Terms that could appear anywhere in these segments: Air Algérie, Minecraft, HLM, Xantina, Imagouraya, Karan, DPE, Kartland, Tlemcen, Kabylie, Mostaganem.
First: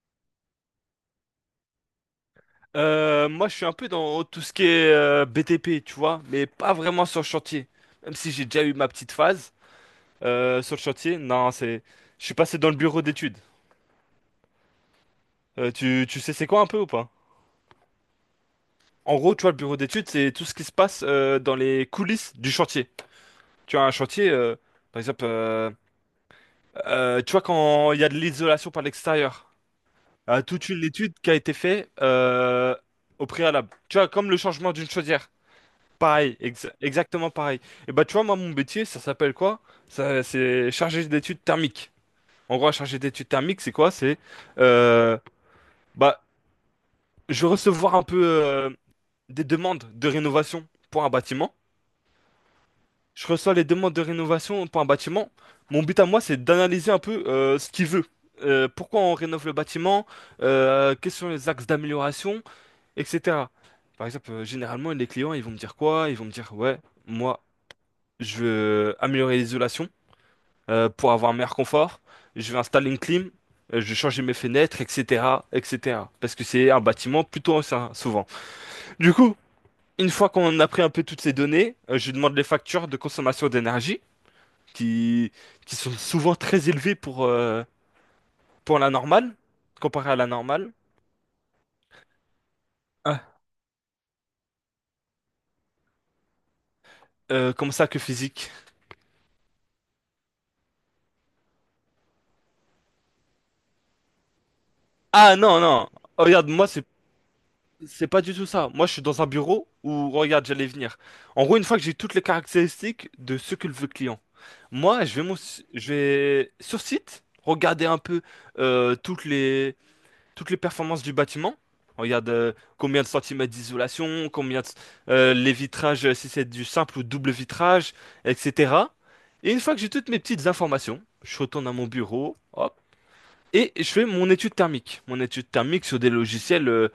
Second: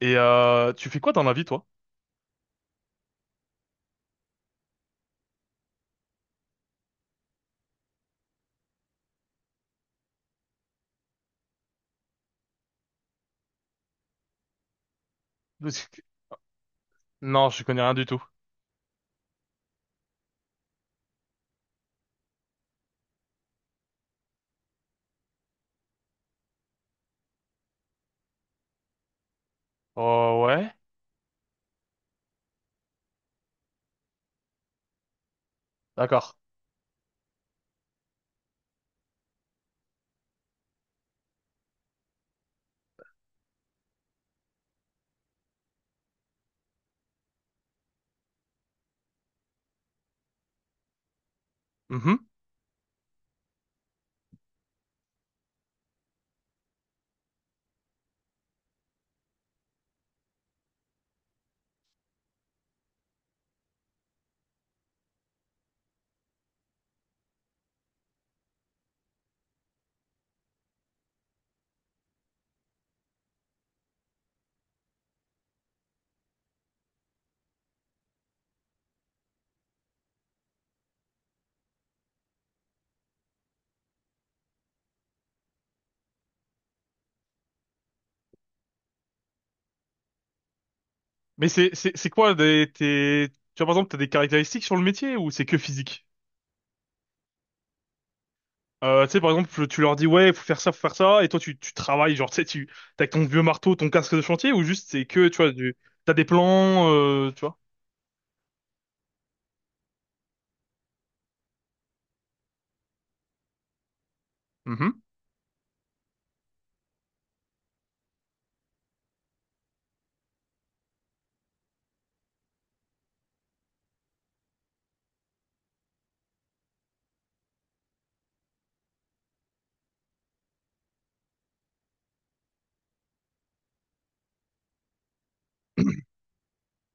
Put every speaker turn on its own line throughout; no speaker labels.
Et tu fais quoi dans la vie, toi?
Moi, je suis un peu dans tout ce qui est BTP, tu vois, mais pas vraiment sur le chantier. Même si j'ai déjà eu ma petite phase sur le chantier, non, je suis passé dans le bureau d'études. Euh,
Parce que-
tu, tu sais c'est quoi un peu ou pas?
Non, je connais rien du tout.
En gros, tu vois, le bureau d'études, c'est tout ce qui se passe dans les coulisses du chantier. Tu as un chantier, par exemple, euh, tu vois quand il y a de l'isolation par l'extérieur.
Oh
Toute
ouais?
une étude qui a été faite au préalable. Tu vois, comme le changement d'une chaudière.
D'accord.
Pareil, exactement pareil. Et bah tu vois, moi mon métier, ça s'appelle quoi? Ça, c'est chargé d'études thermiques. En gros, chargé d'études thermiques, c'est quoi? C'est euh, bah je vais recevoir un peu des demandes de rénovation pour un bâtiment.
Mhm.
Je reçois les demandes de rénovation pour un bâtiment. Mon but à moi, c'est d'analyser un peu ce qu'il veut. Pourquoi on rénove le bâtiment? Quels sont les axes d'amélioration, etc. Par exemple, généralement, les clients, ils vont me dire quoi? Ils vont me dire, ouais, moi, je veux améliorer l'isolation, pour avoir un meilleur confort. Je vais installer une clim, je vais changer mes fenêtres, etc., etc. Parce que c'est un bâtiment plutôt ancien, souvent. Du coup, une fois qu'on a pris un peu toutes ces données, je demande les factures de consommation d'énergie, qui, qui sont souvent très élevées pour la normale, comparé à la normale.
Mais c'est quoi des tes
Ah,
tu vois par exemple t'as des caractéristiques sur le métier ou c'est que physique?
comment ça que physique?
Tu sais par exemple tu leur dis ouais faut faire ça et toi tu travailles genre tu sais tu t'as ton vieux marteau ton casque de chantier ou juste c'est que
Ah
tu vois
non,
du
non.
t'as des
Oh, regarde, moi, c'est...
plans tu vois?
C'est pas du tout ça. Moi, je suis dans un bureau où, regarde, j'allais venir. En gros, une fois que j'ai toutes les caractéristiques de ce que veut le client,
Mhm.
moi, je vais, je vais sur site regarder un peu euh, toutes les, toutes les performances du bâtiment. Regarde combien de centimètres d'isolation, les vitrages, si c'est du simple ou double vitrage, etc. Et une fois que j'ai toutes mes petites informations, je retourne à mon bureau, hop, et je fais mon étude thermique. Mon étude thermique sur des logiciels,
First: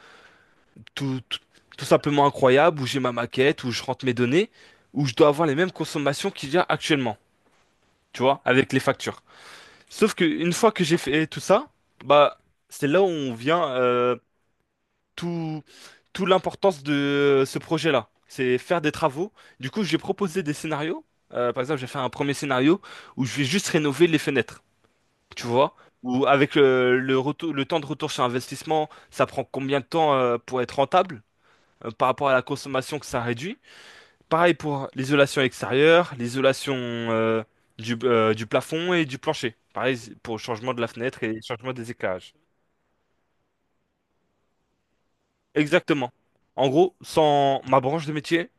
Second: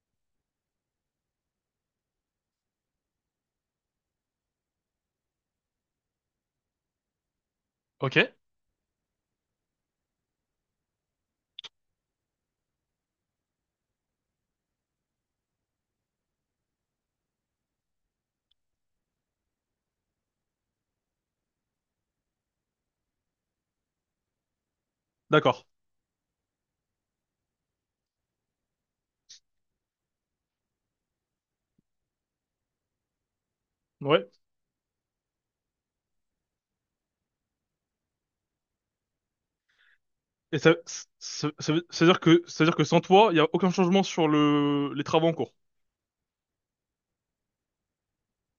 tout, tout, tout simplement incroyable, où j'ai ma maquette, où je rentre mes données, où je dois avoir les mêmes consommations qu'il y a actuellement,
Ok.
tu vois, avec les factures. Sauf que une fois que j'ai fait tout ça, bah c'est là où on vient tout, tout l'importance de ce projet-là. C'est faire des travaux. Du coup, j'ai proposé des scénarios. Par exemple, j'ai fait un premier scénario où je vais juste rénover les fenêtres, tu
D'accord.
vois. Ou avec le temps de retour sur investissement, ça prend combien de temps pour être rentable, par rapport à la consommation que ça réduit?
Ouais.
Pareil pour l'isolation extérieure, l'isolation du plafond et du plancher. Pareil pour le
Et
changement
ça
de la fenêtre et le
ça
changement des
ça veut dire
éclairages.
que ça veut dire que sans toi il y a aucun changement sur le les travaux en cours.
Exactement. En gros, sans ma branche de métier,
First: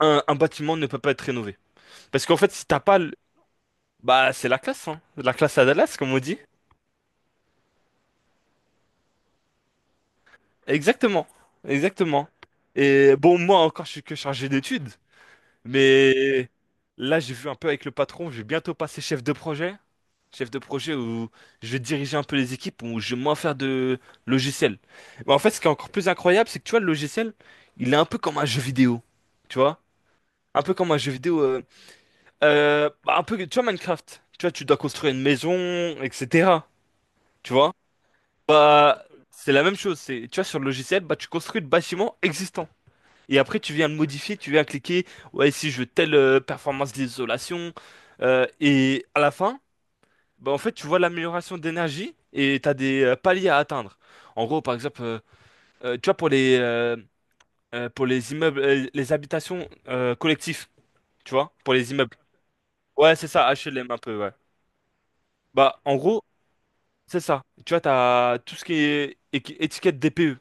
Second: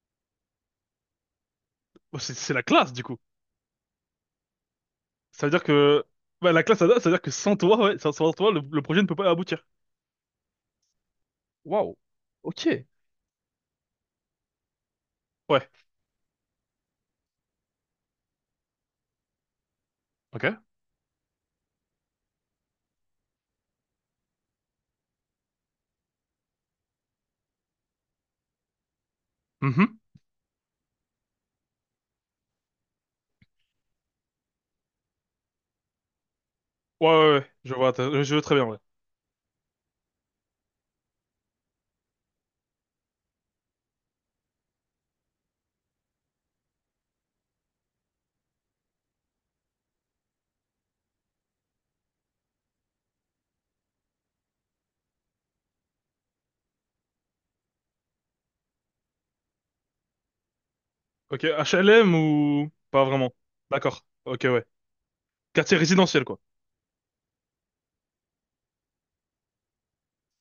un bâtiment ne peut pas être rénové.
Oh,
Parce
C'est
qu'en fait,
c'est la
si t'as
classe
pas...
du coup.
Bah, c'est la classe, hein. La
Ça veut
classe
dire
à Dallas,
que
comme on dit.
bah, la classe ADA, ça veut dire que sans toi, ouais, sans toi, le projet ne peut pas aboutir.
Exactement.
Waouh.
Exactement.
Ok.
Et bon, moi encore, je suis que chargé d'études.
Ouais.
Mais là, j'ai vu un peu avec le patron, je vais bientôt passer chef de projet.
Ok.
Chef de projet où je vais diriger un peu les équipes, où je vais moins faire de logiciel. Mais en fait, ce qui est encore plus incroyable, c'est que tu vois, le logiciel, il est un peu comme un jeu vidéo. Tu vois?
Mhm.
Un peu comme un jeu vidéo, bah, un peu, tu vois, Minecraft. Tu vois, tu dois construire une maison, etc.
Ouais, ouais, ouais.
Tu vois?
Je vois, je vois très bien, ouais.
Bah, c'est la même chose. C'est, tu vois, sur le logiciel, bah, tu construis le bâtiment existant. Et après, tu viens le modifier, tu viens cliquer, ouais, si je veux telle performance d'isolation. Et à la fin, bah, en fait, tu vois l'amélioration d'énergie et tu as des paliers à atteindre. En gros, par exemple, tu vois, pour les immeubles, les habitations collectives, tu
Ok,
vois, pour les
HLM
immeubles.
ou pas
Ouais, c'est
vraiment.
ça, HLM un
D'accord.
peu, ouais.
Ok, ouais. Quartier
Bah, en
résidentiel,
gros,
quoi.
c'est ça. Tu vois, tu as tout ce qui est étiquette DPE.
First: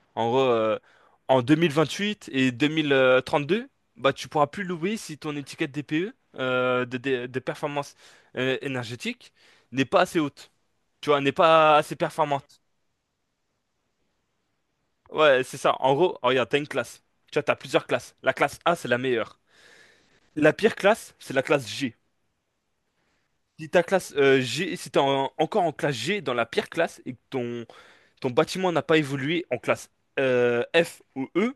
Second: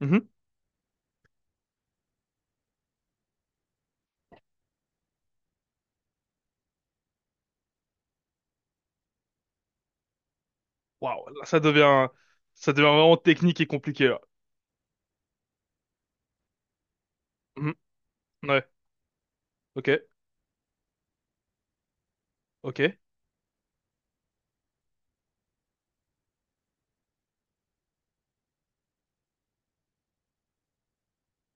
Mhm.
En gros, en huit et 2032, bah, tu pourras plus louer si ton étiquette DPE de performance énergétique n'est pas assez haute. Tu vois,
Waouh,
n'est
là,
pas assez performante.
ça devient vraiment technique et compliqué, là.
Ouais, c'est ça. En gros, oh, regarde, t'as une classe. Tu vois, t'as
Mhm.
plusieurs classes. La classe
Ouais.
A, c'est la meilleure.
Ok.
La pire classe, c'est la classe G.
Ok.
Si ta classe G, si t'es encore en classe G dans la pire classe et que ton bâtiment n'a pas évolué en classe F ou E,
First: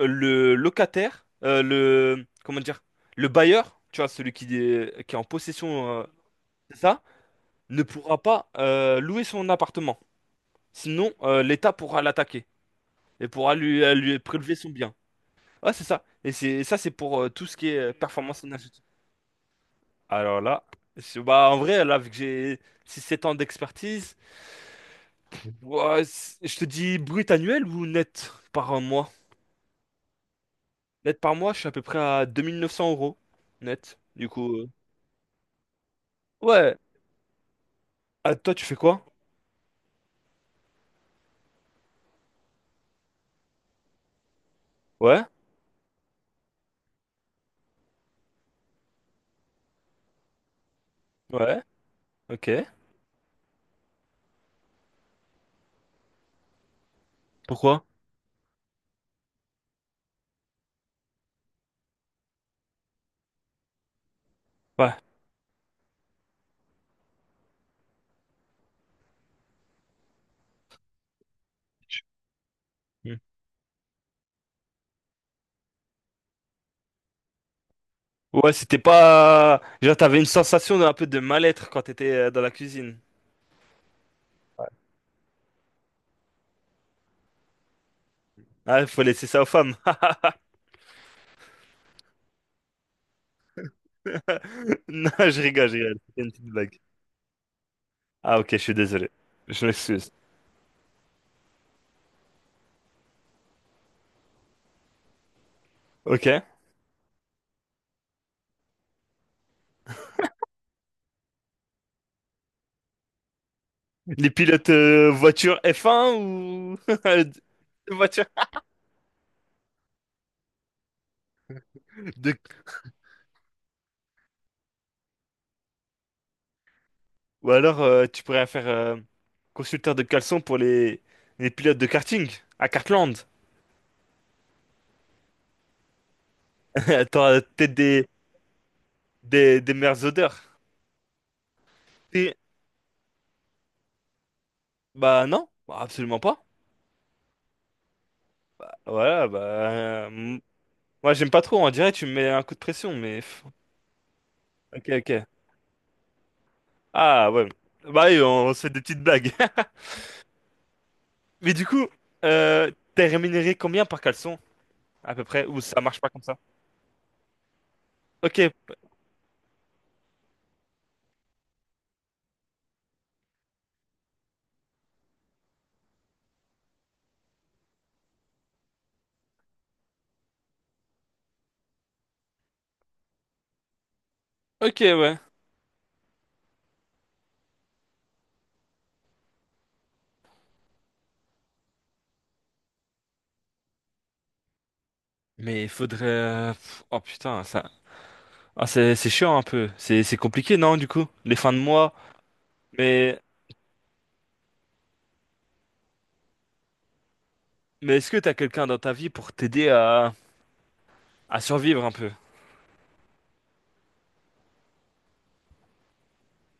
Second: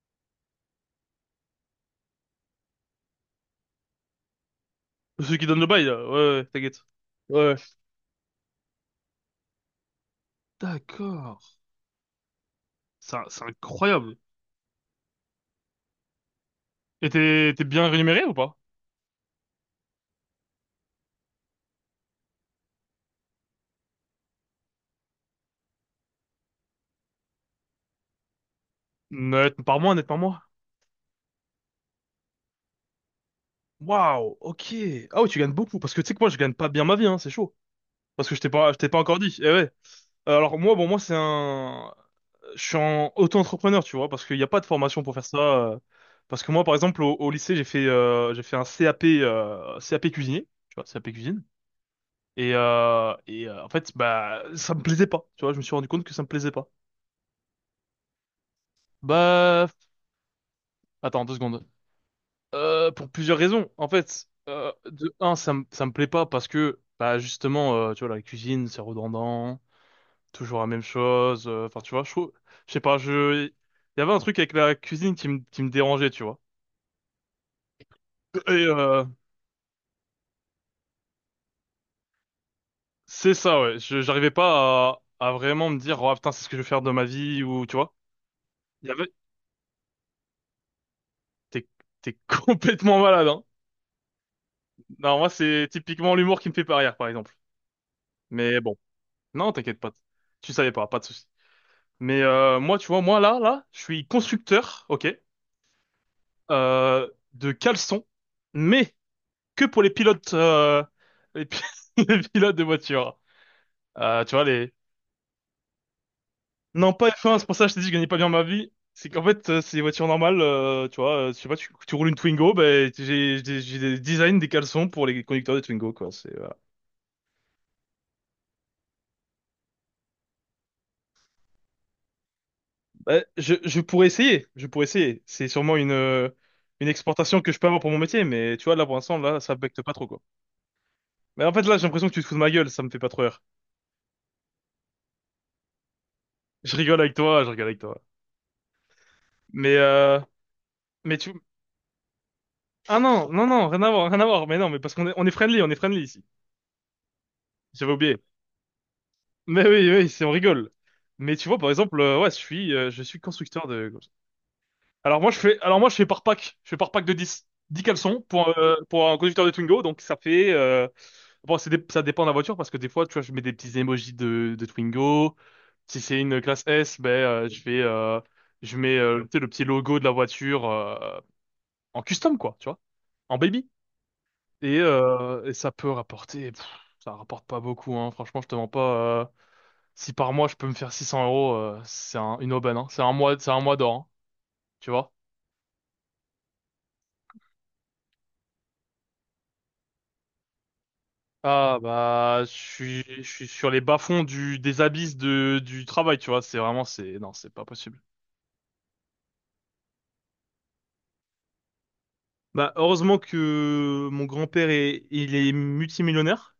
le locataire, comment dire, le bailleur, tu vois, celui qui est en
Celui qui donne le bail,
possession,
là. Ouais, ouais,
c'est
t'inquiète.
ça,
Ouais.
ne pourra pas louer son appartement. Sinon,
D'accord.
l'État pourra l'attaquer et
C'est
pourra lui, euh,
incroyable.
lui prélever son bien. Ouais, c'est ça. Et c'est ça, c'est
Et
pour tout
t'es
ce
t'es
qui est
bien rémunéré ou
performance
pas?
énergétique. Alors là, bah, en vrai, là, vu que j'ai 6-7 ans d'expertise, ouais, je te dis brut annuel ou net par mois?
Net par mois, net par mois.
Net par mois, je suis à peu près à 2 900 € net. Du
Waouh,
coup,
ok. Ah ouais, tu gagnes beaucoup. Parce que tu sais que moi, je gagne pas
ouais.
bien ma vie, hein, c'est chaud. Parce que
Ah, toi, tu fais
je t'ai pas
quoi?
encore dit. Eh ouais. Alors moi, bon, moi, c'est un... Je suis en auto-entrepreneur, tu vois, parce qu'il n'y a pas de formation pour
Ouais,
faire ça. Parce que moi, par exemple, au lycée, j'ai fait un CAP, CAP cuisinier, tu vois, CAP cuisine.
ouais, ok.
En fait, bah, ça me plaisait pas. Tu vois, je me suis rendu compte que ça me plaisait pas.
Pourquoi?
Bah, attends, deux secondes. Pour plusieurs raisons. En fait,
Ouais.
de un, ça me plaît pas parce que bah justement, tu vois, la cuisine, c'est redondant, toujours la même chose. Enfin, tu vois, je trouve- je sais pas,
Hmm.
je il y avait un truc avec la cuisine qui me dérangeait, tu vois. Et
Ouais, c'était
euh,
pas. Genre, t'avais une sensation d'un peu de mal-être quand t'étais dans la cuisine.
c'est ça, ouais. Je j'arrivais pas à vraiment me dire, oh putain, c'est ce que je vais faire de ma vie ou tu vois.
Ah,
Il y
faut
avait
laisser ça aux femmes.
t'es T'es complètement malade, hein.
Non,
Non, moi,
je
c'est
rigole, je rigole.
typiquement
C'était une
l'humour
petite
qui me fait pas
blague.
rire, par exemple.
Ah ok, je
Mais
suis
bon,
désolé.
non,
Je
t'inquiète pas.
m'excuse.
Tu savais pas, pas de souci. Mais moi, tu vois, moi là, je suis constructeur, ok,
Ok.
euh, de caleçons, mais que pour les pilotes, les, pi- les pilotes de voitures. Euh,
Les
tu vois
pilotes
les,
voiture F1 ou
non pas
de
F1, c'est pour ça que je t'ai dit que je gagnais pas
voiture
bien ma vie. C'est qu'en fait, c'est des voitures normales, je sais pas, tu roules une
de...
Twingo, ben j'ai des designs des caleçons pour les conducteurs de Twingo, quoi. C'est, voilà.
Ou alors tu pourrais faire consulteur de caleçon pour les pilotes de karting à Kartland.
Ben, je pourrais essayer, je pourrais essayer. C'est sûrement une exportation
T'auras
que je peux
peut-être
avoir pour mon
des...
métier, mais tu vois là pour l'instant là, ça
Des
becte pas
meilleures
trop, quoi.
odeurs.
Mais en fait, là, j'ai l'impression que tu te fous
Et...
de ma gueule, ça me fait pas trop rire.
bah non, bah, absolument pas.
Je rigole avec toi, je rigole avec toi.
Voilà, bah...
Mais,
euh,
euh,
m- Moi
mais
j'aime
tu...
pas trop, on dirait que tu me mets un coup de pression,
Ah
mais...
non,
pff.
non, non, rien à voir, rien à voir. Mais non, mais
Ok,
parce qu'on
ok.
on est friendly ici.
Ah ouais.
J'avais
Bah
oublié.
oui, on se fait des petites blagues.
Mais oui, oui, on rigole. Mais tu
Mais
vois,
du
par
coup,
exemple, ouais,
euh,
je
t'es
suis
rémunéré
constructeur
combien
de...
par caleçon, à peu près? Ou
Alors
ça
moi je
marche
fais
pas
par
comme ça?
pack, je fais par pack de 10 caleçons
Ok,
pour un conducteur de Twingo donc ça fait bon ça dépend de la voiture parce que des fois tu vois je mets des petits emojis de Twingo. Si c'est une classe S, ben je fais je mets tu sais, le petit logo de la voiture en custom quoi, tu vois, en baby. Et,
ok, ouais.
et ça peut rapporter pff, ça rapporte pas beaucoup hein, franchement je te mens pas si par mois je peux me faire 600 € c'est une aubaine hein. C'est un mois d'or, hein, tu vois.
Mais il faudrait... oh putain, ça... Ah, c'est chiant un peu. C'est compliqué, non, du coup? Les fins de
Ah
mois.
bah
Mais,
je suis sur les bas-fonds du des abysses de du travail, tu vois, c'est vraiment c'est non, c'est pas
mais
possible.
est-ce que t'as quelqu'un dans ta vie pour t'aider à survivre un peu?
Bah heureusement que mon grand-père est il est multimillionnaire,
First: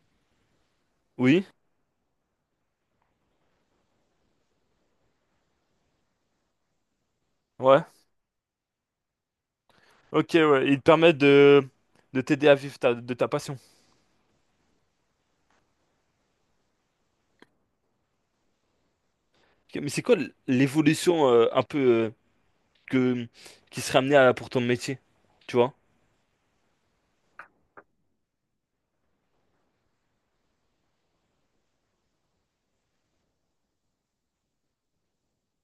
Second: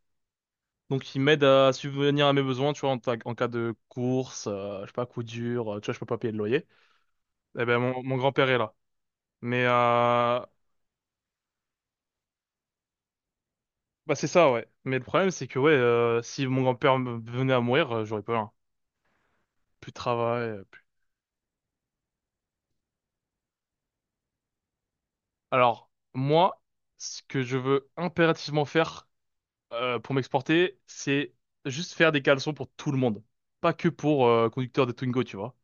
donc il m'aide
Oui?
à subvenir à mes besoins, tu vois, en cas de course, je sais pas, coup dur, tu vois, je peux pas payer le loyer. Eh ben
Ouais.
mon grand-père est là. Mais
Ok,
euh,
ouais. Il te permet de t'aider à vivre de ta passion.
Bah c'est ça ouais. Mais le problème c'est que ouais, si venait à mourir, j'aurais pas rien.
Ok, mais
Plus de
c'est quoi
travail, plus.
l'évolution un peu que... qui serait amenée à... pour ton métier? Tu vois?
Alors, moi, ce que je veux impérativement faire pour m'exporter, c'est juste faire des caleçons pour tout le monde. Pas que pour conducteur de Twingo, tu vois.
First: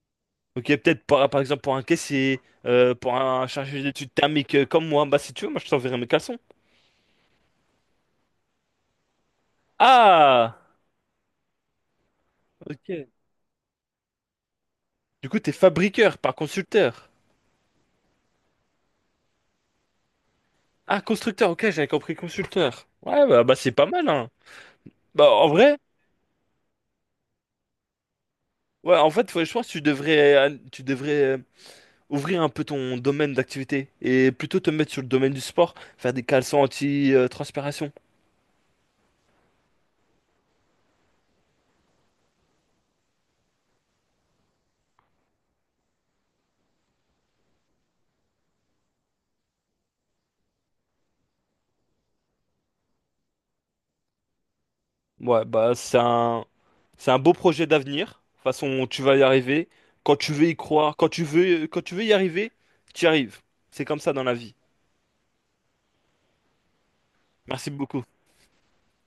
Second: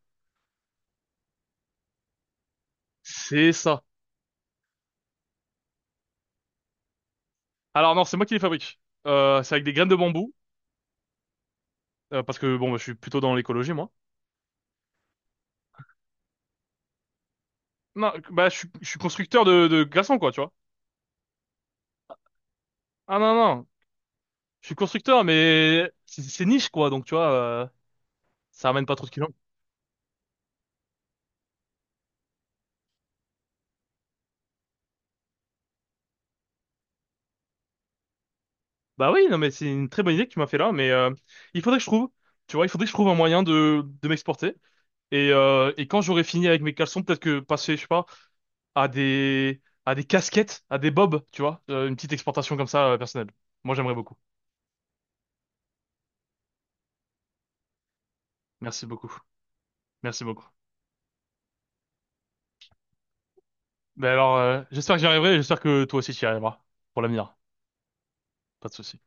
Ok, peut-être par exemple pour un caissier, pour un
C'est
chargé
ça.
d'études thermiques comme moi. Bah si tu veux, moi je t'enverrai mes caleçons.
Alors non, c'est moi qui les fabrique. C'est avec des graines de bambou,
Ah!
parce que bon, bah, je suis
Ok.
plutôt dans l'écologie, moi.
Du coup, t'es fabriqueur, pas consulteur.
Non, bah je suis constructeur de glaçons, quoi, tu vois.
Ah, constructeur, ok, j'avais compris consulteur.
Ah
Ouais,
non,
bah, bah,
non,
c'est pas mal, hein.
je suis constructeur,
Bah en vrai,
mais c'est niche, quoi, donc tu vois, ça ramène pas
ouais,
trop
en
de clients.
fait, ouais, je pense que tu devrais ouvrir un peu ton domaine d'activité et plutôt te mettre sur le domaine du sport, faire des caleçons anti-transpiration.
Bah oui, non, mais c'est une très bonne idée que tu m'as fait là, mais il faudrait que je trouve, tu vois, il faudrait que je trouve un moyen de m'exporter. Et quand j'aurai fini avec mes caleçons, peut-être que passer, je sais pas, à des casquettes, à des bobs, tu vois, une petite exportation comme ça, personnelle. Moi, j'aimerais beaucoup.
Ouais, bah c'est un beau projet d'avenir. De toute
Merci
façon, tu
beaucoup.
vas y arriver. Quand
Merci
tu
beaucoup.
veux y croire, quand tu veux y arriver, tu y arrives. C'est comme
Ben
ça dans la
alors,
vie.
j'espère que j'y arriverai, et j'espère que toi aussi tu y arriveras pour l'avenir.
Merci beaucoup.
Pas de souci.